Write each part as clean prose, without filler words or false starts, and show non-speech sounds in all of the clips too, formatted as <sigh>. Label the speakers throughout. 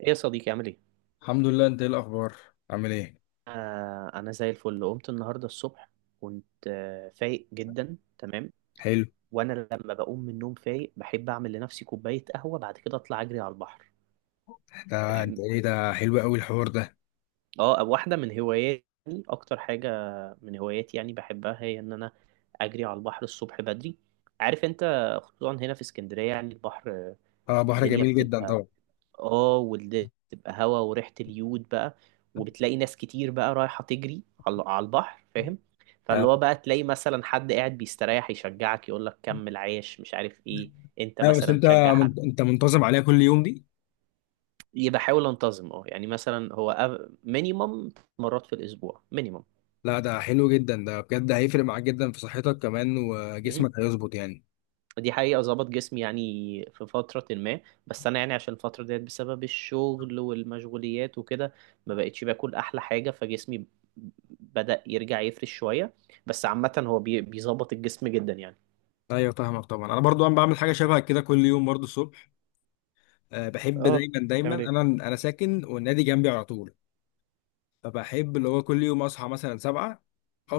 Speaker 1: ايه يا صديقي عامل ايه؟
Speaker 2: الحمد لله. انت ايه الاخبار؟ عامل ايه؟
Speaker 1: انا زي الفل قمت النهارده الصبح. كنت فايق جدا تمام.
Speaker 2: حلو.
Speaker 1: وانا لما بقوم من النوم فايق بحب اعمل لنفسي كوبايه قهوه، بعد كده اطلع اجري على البحر.
Speaker 2: ده انت
Speaker 1: اه.
Speaker 2: ايه ده؟ حلو قوي الحوار ده.
Speaker 1: واحده من هواياتي، اكتر حاجه من هواياتي يعني بحبها، هي ان انا اجري على البحر الصبح بدري، عارف انت؟ خصوصا هنا في اسكندريه، يعني البحر
Speaker 2: اه، بحر
Speaker 1: الدنيا
Speaker 2: جميل جدا
Speaker 1: بتبقى
Speaker 2: طبعا.
Speaker 1: اه، واللي تبقى هوا وريحة اليود بقى. وبتلاقي ناس كتير بقى رايحة تجري على البحر، فاهم؟
Speaker 2: اه.
Speaker 1: فاللي هو بقى تلاقي مثلا حد قاعد بيستريح يشجعك، يقول لك كمل عايش مش عارف ايه. انت
Speaker 2: بس
Speaker 1: مثلا
Speaker 2: انت
Speaker 1: تشجع حد.
Speaker 2: انت منتظم عليها كل يوم دي؟
Speaker 1: يبقى حاول انتظم يعني، مثلا هو مينيمم مرات في الاسبوع مينيمم.
Speaker 2: لا، ده حلو جدا ده، بجد هيفرق معاك جدا في صحتك، كمان وجسمك هيظبط يعني.
Speaker 1: دي حقيقة ظبط جسمي، يعني في فترة ما، بس أنا يعني عشان الفترة ديت، بسبب الشغل والمشغوليات وكده ما بقتش باكل أحلى حاجة، فجسمي بدأ يرجع يفرش شوية. بس عامة هو بيظبط الجسم جدا يعني.
Speaker 2: ايوه فاهمك طبعا، انا برضو انا بعمل حاجه شبه كده كل يوم برضو الصبح. أه بحب
Speaker 1: اه.
Speaker 2: دايما
Speaker 1: تعمل
Speaker 2: انا
Speaker 1: ايه؟
Speaker 2: انا ساكن والنادي جنبي على طول، فبحب اللي هو كل يوم اصحى مثلا 7،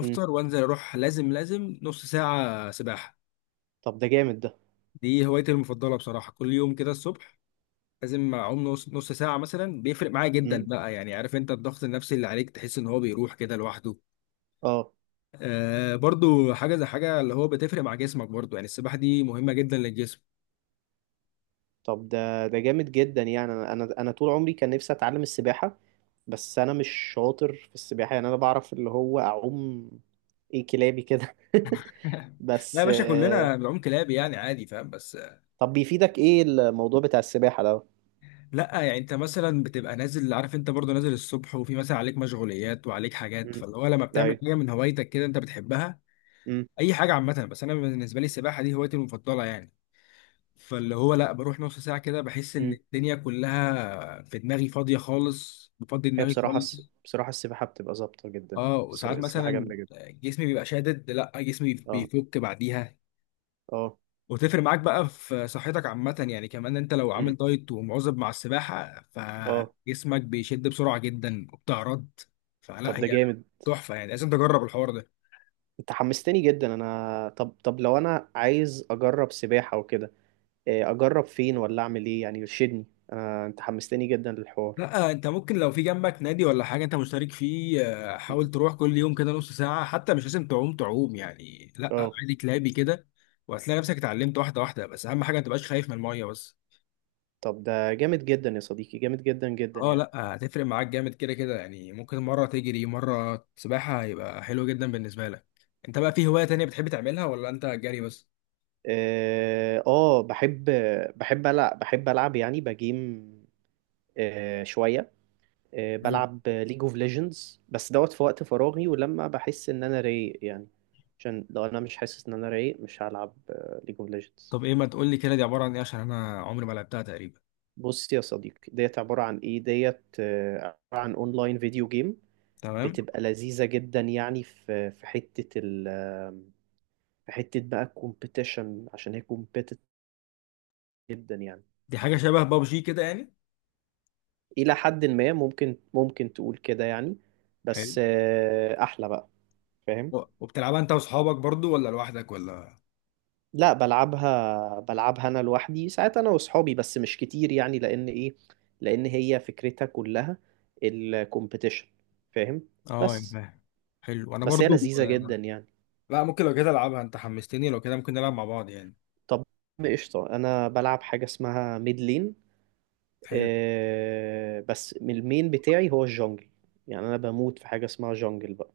Speaker 1: مم.
Speaker 2: وانزل اروح، لازم نص ساعه سباحه.
Speaker 1: طب ده جامد ده.
Speaker 2: دي هوايتي المفضلة بصراحة، كل يوم كده الصبح لازم أعوم نص ساعة مثلا، بيفرق معايا جدا
Speaker 1: مم.
Speaker 2: بقى، يعني عارف أنت الضغط النفسي اللي عليك، تحس إن هو بيروح كده لوحده.
Speaker 1: اه.
Speaker 2: آه برضو حاجة زي حاجة اللي هو بتفرق مع جسمك برضو، يعني السباحة دي مهمة جدا للجسم.
Speaker 1: طب ده جامد جدا يعني، انا انا أنا طول عمري كان نفسي اتعلم السباحة، بس انا مش شاطر في السباحة. يعني انا بعرف اللي هو اعوم ايه، كلابي كده. <laughs>
Speaker 2: <laughs> لا يا
Speaker 1: بس.
Speaker 2: باشا، كلنا بنعوم كلاب يعني عادي، فاهم؟ بس
Speaker 1: طب بيفيدك ايه الموضوع بتاع السباحة ده؟
Speaker 2: لا يعني أنت مثلا بتبقى نازل، عارف أنت برضو نازل الصبح وفي مثلا عليك مشغوليات وعليك حاجات،
Speaker 1: مم.
Speaker 2: فاللي هو لما
Speaker 1: لا
Speaker 2: بتعمل
Speaker 1: ايوه.
Speaker 2: حاجة من هوايتك كده أنت بتحبها.
Speaker 1: مم.
Speaker 2: أي حاجة عامة، بس أنا بالنسبة لي السباحة دي هوايتي المفضلة يعني، فاللي هو لا بروح نص ساعة كده بحس إن
Speaker 1: مم.
Speaker 2: الدنيا كلها في دماغي فاضية خالص، بفضي
Speaker 1: هي
Speaker 2: دماغي
Speaker 1: بصراحه
Speaker 2: خالص.
Speaker 1: بصراحه السباحه بتبقى ظابطه جدا.
Speaker 2: اه وساعات
Speaker 1: السباحه
Speaker 2: مثلا
Speaker 1: جامده جدا.
Speaker 2: جسمي بيبقى شادد، لا جسمي
Speaker 1: اه.
Speaker 2: بيفك بعديها،
Speaker 1: اه.
Speaker 2: وتفرق معاك بقى في صحتك عامة يعني، كمان انت لو
Speaker 1: مم.
Speaker 2: عامل دايت ومواظب مع السباحة
Speaker 1: اه.
Speaker 2: فجسمك بيشد بسرعة جدا وبتعرض. فلا
Speaker 1: طب ده
Speaker 2: هي
Speaker 1: جامد،
Speaker 2: تحفة يعني، لازم تجرب الحوار ده.
Speaker 1: انت حمستني جدا انا، طب لو انا عايز اجرب سباحه وكده، إيه، اجرب فين ولا اعمل ايه يعني، يرشدني. انا انت حمستني جدا للحوار.
Speaker 2: لا انت ممكن لو في جنبك نادي ولا حاجه انت مشترك فيه، حاول
Speaker 1: مم.
Speaker 2: تروح كل يوم كده نص ساعه، حتى مش لازم تعوم تعوم يعني، لا
Speaker 1: اه.
Speaker 2: عادي كلابي كده، وهتلاقي نفسك اتعلمت واحده واحده، بس اهم حاجه ما تبقاش خايف من الميه بس.
Speaker 1: طب ده جامد جدا يا صديقي، جامد جدا جدا
Speaker 2: اه
Speaker 1: يعني.
Speaker 2: لا، هتفرق معاك جامد كده كده يعني، ممكن مره تجري مره سباحه، هيبقى حلو جدا بالنسبه لك. انت بقى في هوايه تانية بتحب تعملها ولا انت جري بس؟
Speaker 1: اه. آه، بحب. بحب العب يعني بجيم، شوية.
Speaker 2: حلو.
Speaker 1: بلعب ليج اوف ليجندز بس دوت في وقت فراغي، ولما بحس ان انا رايق يعني، عشان لو انا مش حاسس ان انا رايق مش هلعب ليج اوف ليجندز.
Speaker 2: طب ايه، ما تقول لي كده، دي عباره عن ايه؟ عشان انا عمري ما لعبتها تقريبا.
Speaker 1: بص يا صديقي، ديت عبارة عن ايه؟ ديت عبارة عن اونلاين فيديو جيم.
Speaker 2: تمام.
Speaker 1: بتبقى لذيذة جدا يعني، في حتة ال آه، في حتة بقى الكومبيتيشن، عشان هي كومبيتيتيف جدا يعني.
Speaker 2: دي حاجه شبه بابجي كده يعني؟
Speaker 1: إلى حد ما ممكن تقول كده يعني.
Speaker 2: حلو.
Speaker 1: بس أحلى بقى. فاهم؟
Speaker 2: وبتلعبها انت واصحابك برضو ولا لوحدك ولا؟
Speaker 1: لا، بلعبها انا لوحدي ساعات، انا واصحابي بس مش كتير يعني، لان ايه، لان هي فكرتها كلها الكومبيتيشن، فاهم؟
Speaker 2: اه يا
Speaker 1: بس.
Speaker 2: فاهم. حلو. انا
Speaker 1: بس هي
Speaker 2: برضو
Speaker 1: لذيذة جدا
Speaker 2: آه،
Speaker 1: يعني.
Speaker 2: لا ممكن لو كده العبها، انت حمستني، لو كده ممكن نلعب مع بعض يعني.
Speaker 1: طب قشطة، انا بلعب حاجة اسمها ميد لين.
Speaker 2: حلو.
Speaker 1: آه، بس من المين بتاعي هو الجونجل، يعني انا بموت في حاجة اسمها جونجل بقى.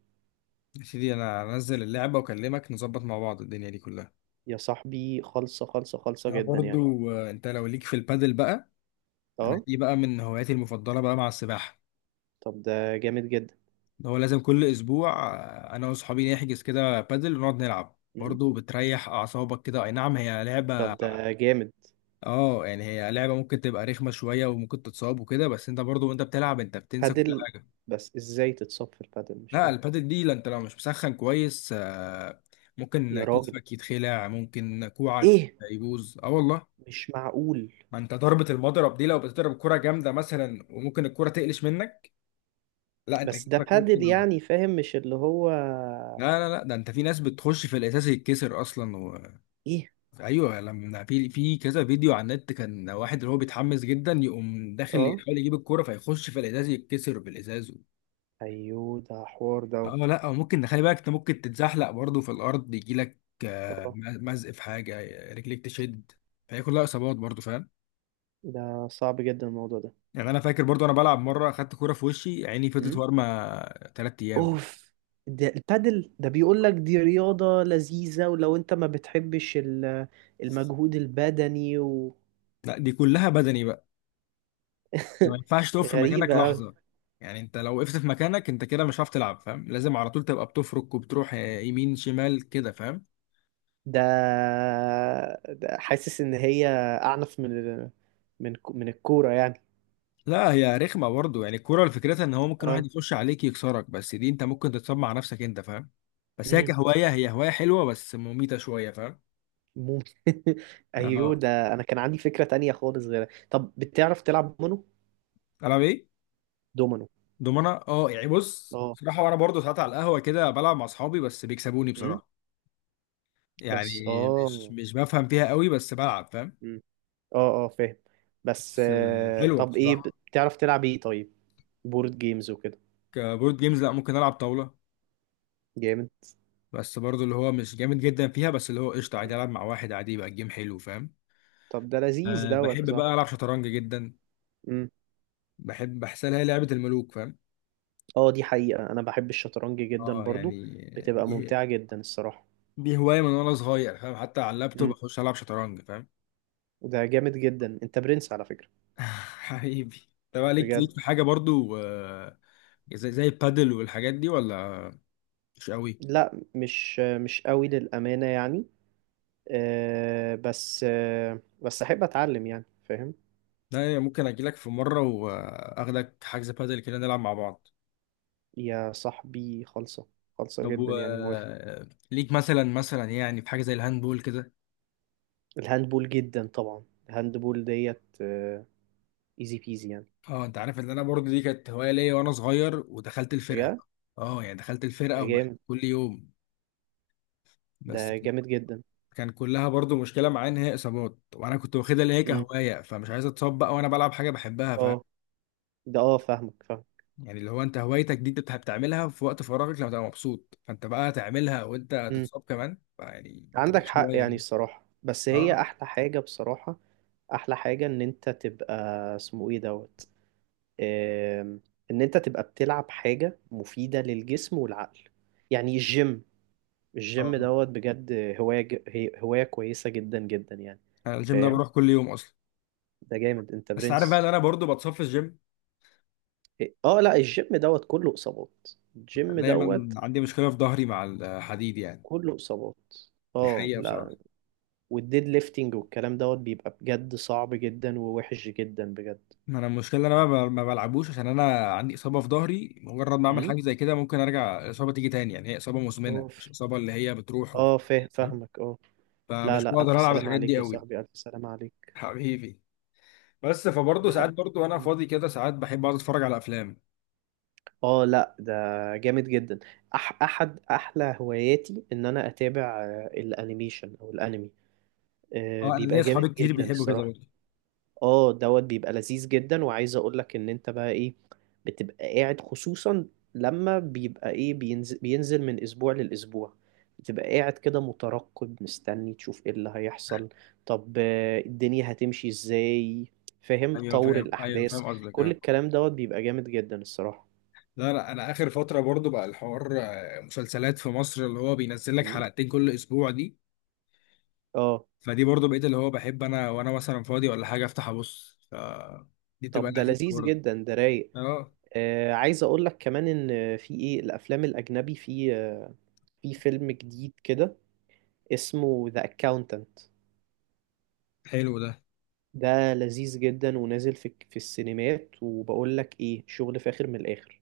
Speaker 2: يا سيدي انا انزل اللعبة واكلمك، نظبط مع بعض الدنيا دي كلها.
Speaker 1: يا صاحبي خالصة خالصة خالصة
Speaker 2: انا
Speaker 1: جدا يعني.
Speaker 2: برضو انت لو ليك في البادل بقى، انا
Speaker 1: اه.
Speaker 2: دي بقى من هواياتي المفضلة بقى مع السباحة،
Speaker 1: طب ده جامد جدا.
Speaker 2: اللي هو لازم كل اسبوع انا واصحابي نحجز كده بادل ونقعد نلعب،
Speaker 1: مم.
Speaker 2: برضو بتريح اعصابك كده، اي نعم هي لعبة.
Speaker 1: طب ده جامد.
Speaker 2: اه يعني هي لعبه ممكن تبقى رخمه شويه وممكن تتصاب وكده، بس انت برضو وانت بتلعب انت بتنسى كل
Speaker 1: بادل.
Speaker 2: حاجه.
Speaker 1: بس ازاي تتصفر بادل؟ مش
Speaker 2: لا
Speaker 1: فاهم.
Speaker 2: البادل دي، لا انت لو مش مسخن كويس ممكن
Speaker 1: يا راجل،
Speaker 2: كتفك يتخلع، ممكن كوعك
Speaker 1: ايه؟
Speaker 2: يبوظ، اه والله.
Speaker 1: مش معقول.
Speaker 2: ما انت ضربه المضرب دي لو بتضرب كره جامده مثلا، وممكن الكره تقلش منك، لا انت
Speaker 1: بس ده
Speaker 2: كتفك ممكن.
Speaker 1: بادل يعني، فاهم؟ مش اللي هو
Speaker 2: لا ده انت في ناس بتخش في الاساس يتكسر اصلا و...
Speaker 1: ايه.
Speaker 2: ايوه لما في كذا فيديو على النت، كان واحد اللي هو بيتحمس جدا، يقوم داخل
Speaker 1: اه
Speaker 2: يحاول يجيب الكوره فيخش في الازاز، يتكسر في الازاز.
Speaker 1: ايوه، ده حوار ده.
Speaker 2: اه لا، أو ممكن خلي بالك انت، ممكن تتزحلق برضه في الارض، يجي لك
Speaker 1: اه.
Speaker 2: مزق في حاجه، رجليك تشد، فهي كلها اصابات برضه، فاهم؟
Speaker 1: ده صعب جدا الموضوع ده.
Speaker 2: يعني انا فاكر برضه انا بلعب مره، اخدت كوره في وشي، عيني فضلت
Speaker 1: امم.
Speaker 2: وارمه 3 ايام.
Speaker 1: اوف. ده البادل ده بيقول لك دي رياضة لذيذة، ولو انت ما بتحبش المجهود البدني و...
Speaker 2: لا دي كلها بدني بقى. انت ما
Speaker 1: <laughs>
Speaker 2: ينفعش تقف في مكانك
Speaker 1: غريبة أوي.
Speaker 2: لحظه يعني، انت لو وقفت في مكانك انت كده مش هتعرف تلعب، فاهم؟ لازم على طول تبقى بتفرك وبتروح يمين شمال كده، فاهم؟
Speaker 1: ده... ده حاسس إن هي أعنف من ال... من من الكورة يعني.
Speaker 2: لا هي رخمه برضه يعني، الكوره فكرتها ان هو ممكن
Speaker 1: اه.
Speaker 2: واحد يخش عليك يكسرك، بس دي انت ممكن تتصاب مع نفسك انت، فاهم؟ بس هي
Speaker 1: إمم.
Speaker 2: كهوايه، هي هوايه حلوه بس مميته شويه، فاهم؟
Speaker 1: ممكن. <laughs>
Speaker 2: يعني
Speaker 1: ايوه
Speaker 2: اه.
Speaker 1: ده، انا كان عندي فكرة تانية خالص غيرها. طب بتعرف تلعب دومينو؟
Speaker 2: العب ايه؟
Speaker 1: دومينو.
Speaker 2: دومنا، اه يعني بص
Speaker 1: اه.
Speaker 2: بصراحه، وانا برضه ساعات على القهوه كده بلعب مع اصحابي، بس بيكسبوني
Speaker 1: امم.
Speaker 2: بصراحه يعني.
Speaker 1: بس
Speaker 2: مش
Speaker 1: اه.
Speaker 2: مش بفهم فيها قوي، بس بلعب فاهم.
Speaker 1: امم. اه اه، فاهم. بس
Speaker 2: بس حلوه
Speaker 1: طب ايه،
Speaker 2: بصراحه.
Speaker 1: بتعرف تلعب ايه طيب؟ بورد جيمز وكده.
Speaker 2: كبورد جيمز، لا، ممكن العب طاوله،
Speaker 1: جامد.
Speaker 2: بس برضه اللي هو مش جامد جدا فيها، بس اللي هو قشطه عادي،
Speaker 1: مم.
Speaker 2: العب مع واحد عادي يبقى الجيم حلو، فاهم؟
Speaker 1: طب ده لذيذ
Speaker 2: أه
Speaker 1: دوت يا
Speaker 2: بحب بقى
Speaker 1: صاحبي.
Speaker 2: العب شطرنج جدا،
Speaker 1: امم.
Speaker 2: بحب بحسها هي لعبة الملوك، فاهم؟
Speaker 1: اه، دي حقيقة انا بحب الشطرنج جدا
Speaker 2: اه
Speaker 1: برضو.
Speaker 2: يعني
Speaker 1: بتبقى
Speaker 2: دي
Speaker 1: ممتعة جدا الصراحة.
Speaker 2: دي هواية من وانا صغير، فاهم؟ حتى على اللابتوب
Speaker 1: امم.
Speaker 2: اخش العب شطرنج، فاهم؟
Speaker 1: ده جامد جدا، انت برنس على فكرة.
Speaker 2: <laughs> حبيبي. طب ليك
Speaker 1: بجد.
Speaker 2: ليك في حاجة برضو زي البادل والحاجات دي ولا؟ مش قوي.
Speaker 1: لا، مش قوي للأمانة يعني. بس احب اتعلم يعني، فاهم؟
Speaker 2: لا يعني ممكن اجي لك في مرة واخدك حجز بادل كده نلعب مع بعض.
Speaker 1: يا صاحبي خالصة، خالصة
Speaker 2: طب
Speaker 1: جدا
Speaker 2: و
Speaker 1: يعني، موافق.
Speaker 2: ليك مثلا، يعني في حاجة زي الهاندبول كده؟
Speaker 1: الهاندبول جدا طبعا، الهاندبول ديت ايزي بيزي يعني.
Speaker 2: اه، انت عارف ان انا برضو دي كانت هواية ليا وانا صغير، ودخلت الفرقة.
Speaker 1: بجد.
Speaker 2: اه يعني دخلت
Speaker 1: ده
Speaker 2: الفرقة وبقت
Speaker 1: جامد.
Speaker 2: كل يوم، بس
Speaker 1: ده جامد جدا.
Speaker 2: كان كلها برضو مشكله معايا ان هي اصابات، وانا كنت واخدها اللي هي
Speaker 1: امم.
Speaker 2: كهوايه، فمش عايز اتصاب بقى وانا بلعب حاجه بحبها، فاهم؟
Speaker 1: اه. ده اه فاهمك، فاهم.
Speaker 2: يعني اللي هو انت هوايتك دي انت بتعملها في وقت فراغك لما تبقى مبسوط، فانت بقى تعملها وانت
Speaker 1: امم.
Speaker 2: تتصاب كمان، فيعني انت
Speaker 1: عندك
Speaker 2: مش
Speaker 1: حق
Speaker 2: هوايه
Speaker 1: يعني
Speaker 2: كده.
Speaker 1: الصراحة، بس هي
Speaker 2: اه
Speaker 1: احلى حاجة بصراحة. احلى حاجة ان انت تبقى، اسمه ايه دوت، آم، ان انت تبقى بتلعب حاجة مفيدة للجسم والعقل، يعني الجيم. الجيم
Speaker 2: اه
Speaker 1: دوت بجد هواية، هي هواية كويسة جدا جدا يعني.
Speaker 2: انا الجيم ده
Speaker 1: فاهم؟
Speaker 2: بروح كل يوم اصلا،
Speaker 1: ده جامد، انت
Speaker 2: بس عارف بقى
Speaker 1: برنس.
Speaker 2: ان انا برضو بتصاب في الجيم.
Speaker 1: إيه، اه، لا الجيم دوت كله اصابات. الجيم
Speaker 2: دايما
Speaker 1: دوت
Speaker 2: عندي مشكله في ظهري مع الحديد يعني،
Speaker 1: كله اصابات.
Speaker 2: دي
Speaker 1: اه
Speaker 2: حقيقه
Speaker 1: لا،
Speaker 2: بصراحه.
Speaker 1: والديد ليفتنج والكلام دوت بيبقى بجد صعب جدا ووحش جدا بجد.
Speaker 2: ما انا المشكله ان انا بقى ما بلعبوش، عشان انا عندي اصابه في ظهري، مجرد ما اعمل
Speaker 1: امم.
Speaker 2: حاجه زي كده ممكن ارجع الاصابه تيجي تاني، يعني هي اصابه مزمنه مش
Speaker 1: اوف.
Speaker 2: اصابه اللي هي بتروح و...
Speaker 1: اه فاهم،
Speaker 2: فاهم؟
Speaker 1: فاهمك، اه. لا
Speaker 2: فمش
Speaker 1: لا،
Speaker 2: بقدر
Speaker 1: الف
Speaker 2: العب
Speaker 1: سلامة
Speaker 2: الحاجات
Speaker 1: عليك
Speaker 2: دي
Speaker 1: يا
Speaker 2: قوي.
Speaker 1: صاحبي، الف سلامة عليك.
Speaker 2: <laughs> حبيبي. بس فبرضه ساعات
Speaker 1: لا.
Speaker 2: برضه وانا فاضي كده، ساعات بحب اقعد اتفرج على افلام.
Speaker 1: اه لا، ده جامد جدا. احد احلى هواياتي ان انا اتابع الانيميشن او الانمي.
Speaker 2: اه انا ليا
Speaker 1: بيبقى جامد
Speaker 2: اصحابي كتير
Speaker 1: جدا
Speaker 2: بيحبوا كده
Speaker 1: الصراحه.
Speaker 2: برضه.
Speaker 1: اه دوت بيبقى لذيذ جدا، وعايز اقول لك ان انت بقى ايه، بتبقى قاعد خصوصا لما بيبقى ايه بينزل من اسبوع للاسبوع، بتبقى قاعد كده مترقب مستني تشوف ايه اللي هيحصل، طب الدنيا هتمشي ازاي، فاهم
Speaker 2: ايوه
Speaker 1: طور
Speaker 2: فاهم، ايوه
Speaker 1: الاحداث.
Speaker 2: فاهم قصدك
Speaker 1: كل
Speaker 2: يعني.
Speaker 1: الكلام دوت بيبقى جامد جدا الصراحه.
Speaker 2: لا انا اخر فتره برضه بقى الحوار مسلسلات في مصر اللي هو بينزل لك
Speaker 1: مم.
Speaker 2: حلقتين كل اسبوع دي،
Speaker 1: اه.
Speaker 2: فدي برضو بقيت اللي هو بحب انا وانا مثلا فاضي ولا حاجه افتح ابص ف، دي بتبقى
Speaker 1: طب ده
Speaker 2: لذيذه
Speaker 1: لذيذ
Speaker 2: برضو.
Speaker 1: جدا ده، رايق.
Speaker 2: اه،
Speaker 1: آه، عايز اقول لك كمان ان في ايه، الافلام الاجنبي، في فيلم جديد كده اسمه ذا اكاونتنت،
Speaker 2: حلو ده.
Speaker 1: ده لذيذ جدا ونازل في في السينمات، وبقول لك ايه، شغل فاخر من الاخر.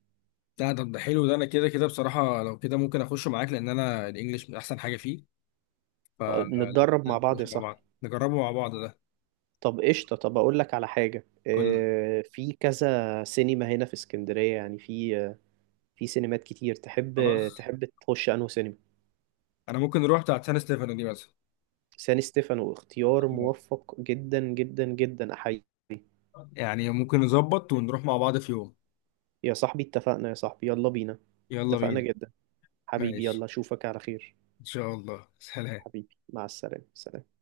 Speaker 2: لا ده ده حلو ده، انا كده كده بصراحه، لو كده ممكن اخش معاك، لان انا الانجليش من احسن حاجه فيه، فلو
Speaker 1: نتدرب
Speaker 2: كده
Speaker 1: مع بعض يا
Speaker 2: نخش مع
Speaker 1: صاحبي.
Speaker 2: بعض نجربه مع بعض ده.
Speaker 1: طب قشطة، طب اقول لك على حاجة،
Speaker 2: قول لي.
Speaker 1: في كذا سينما هنا في اسكندرية يعني، في في سينمات كتير تحب
Speaker 2: خلاص.
Speaker 1: تحب تخش انه سينما.
Speaker 2: انا ممكن نروح بتاعت سان ستيفانو دي مثلا،
Speaker 1: سان ستيفانو، اختيار موفق جدا جدا جدا، احيي.
Speaker 2: يعني ممكن نظبط ونروح مع بعض في يوم.
Speaker 1: يا صاحبي اتفقنا، يا صاحبي يلا بينا.
Speaker 2: يلا
Speaker 1: اتفقنا
Speaker 2: بينا.
Speaker 1: جدا. حبيبي،
Speaker 2: ماشي.
Speaker 1: يلا اشوفك على خير.
Speaker 2: ان شاء الله، سلام.
Speaker 1: حبيبي، مع السلامة، سلام.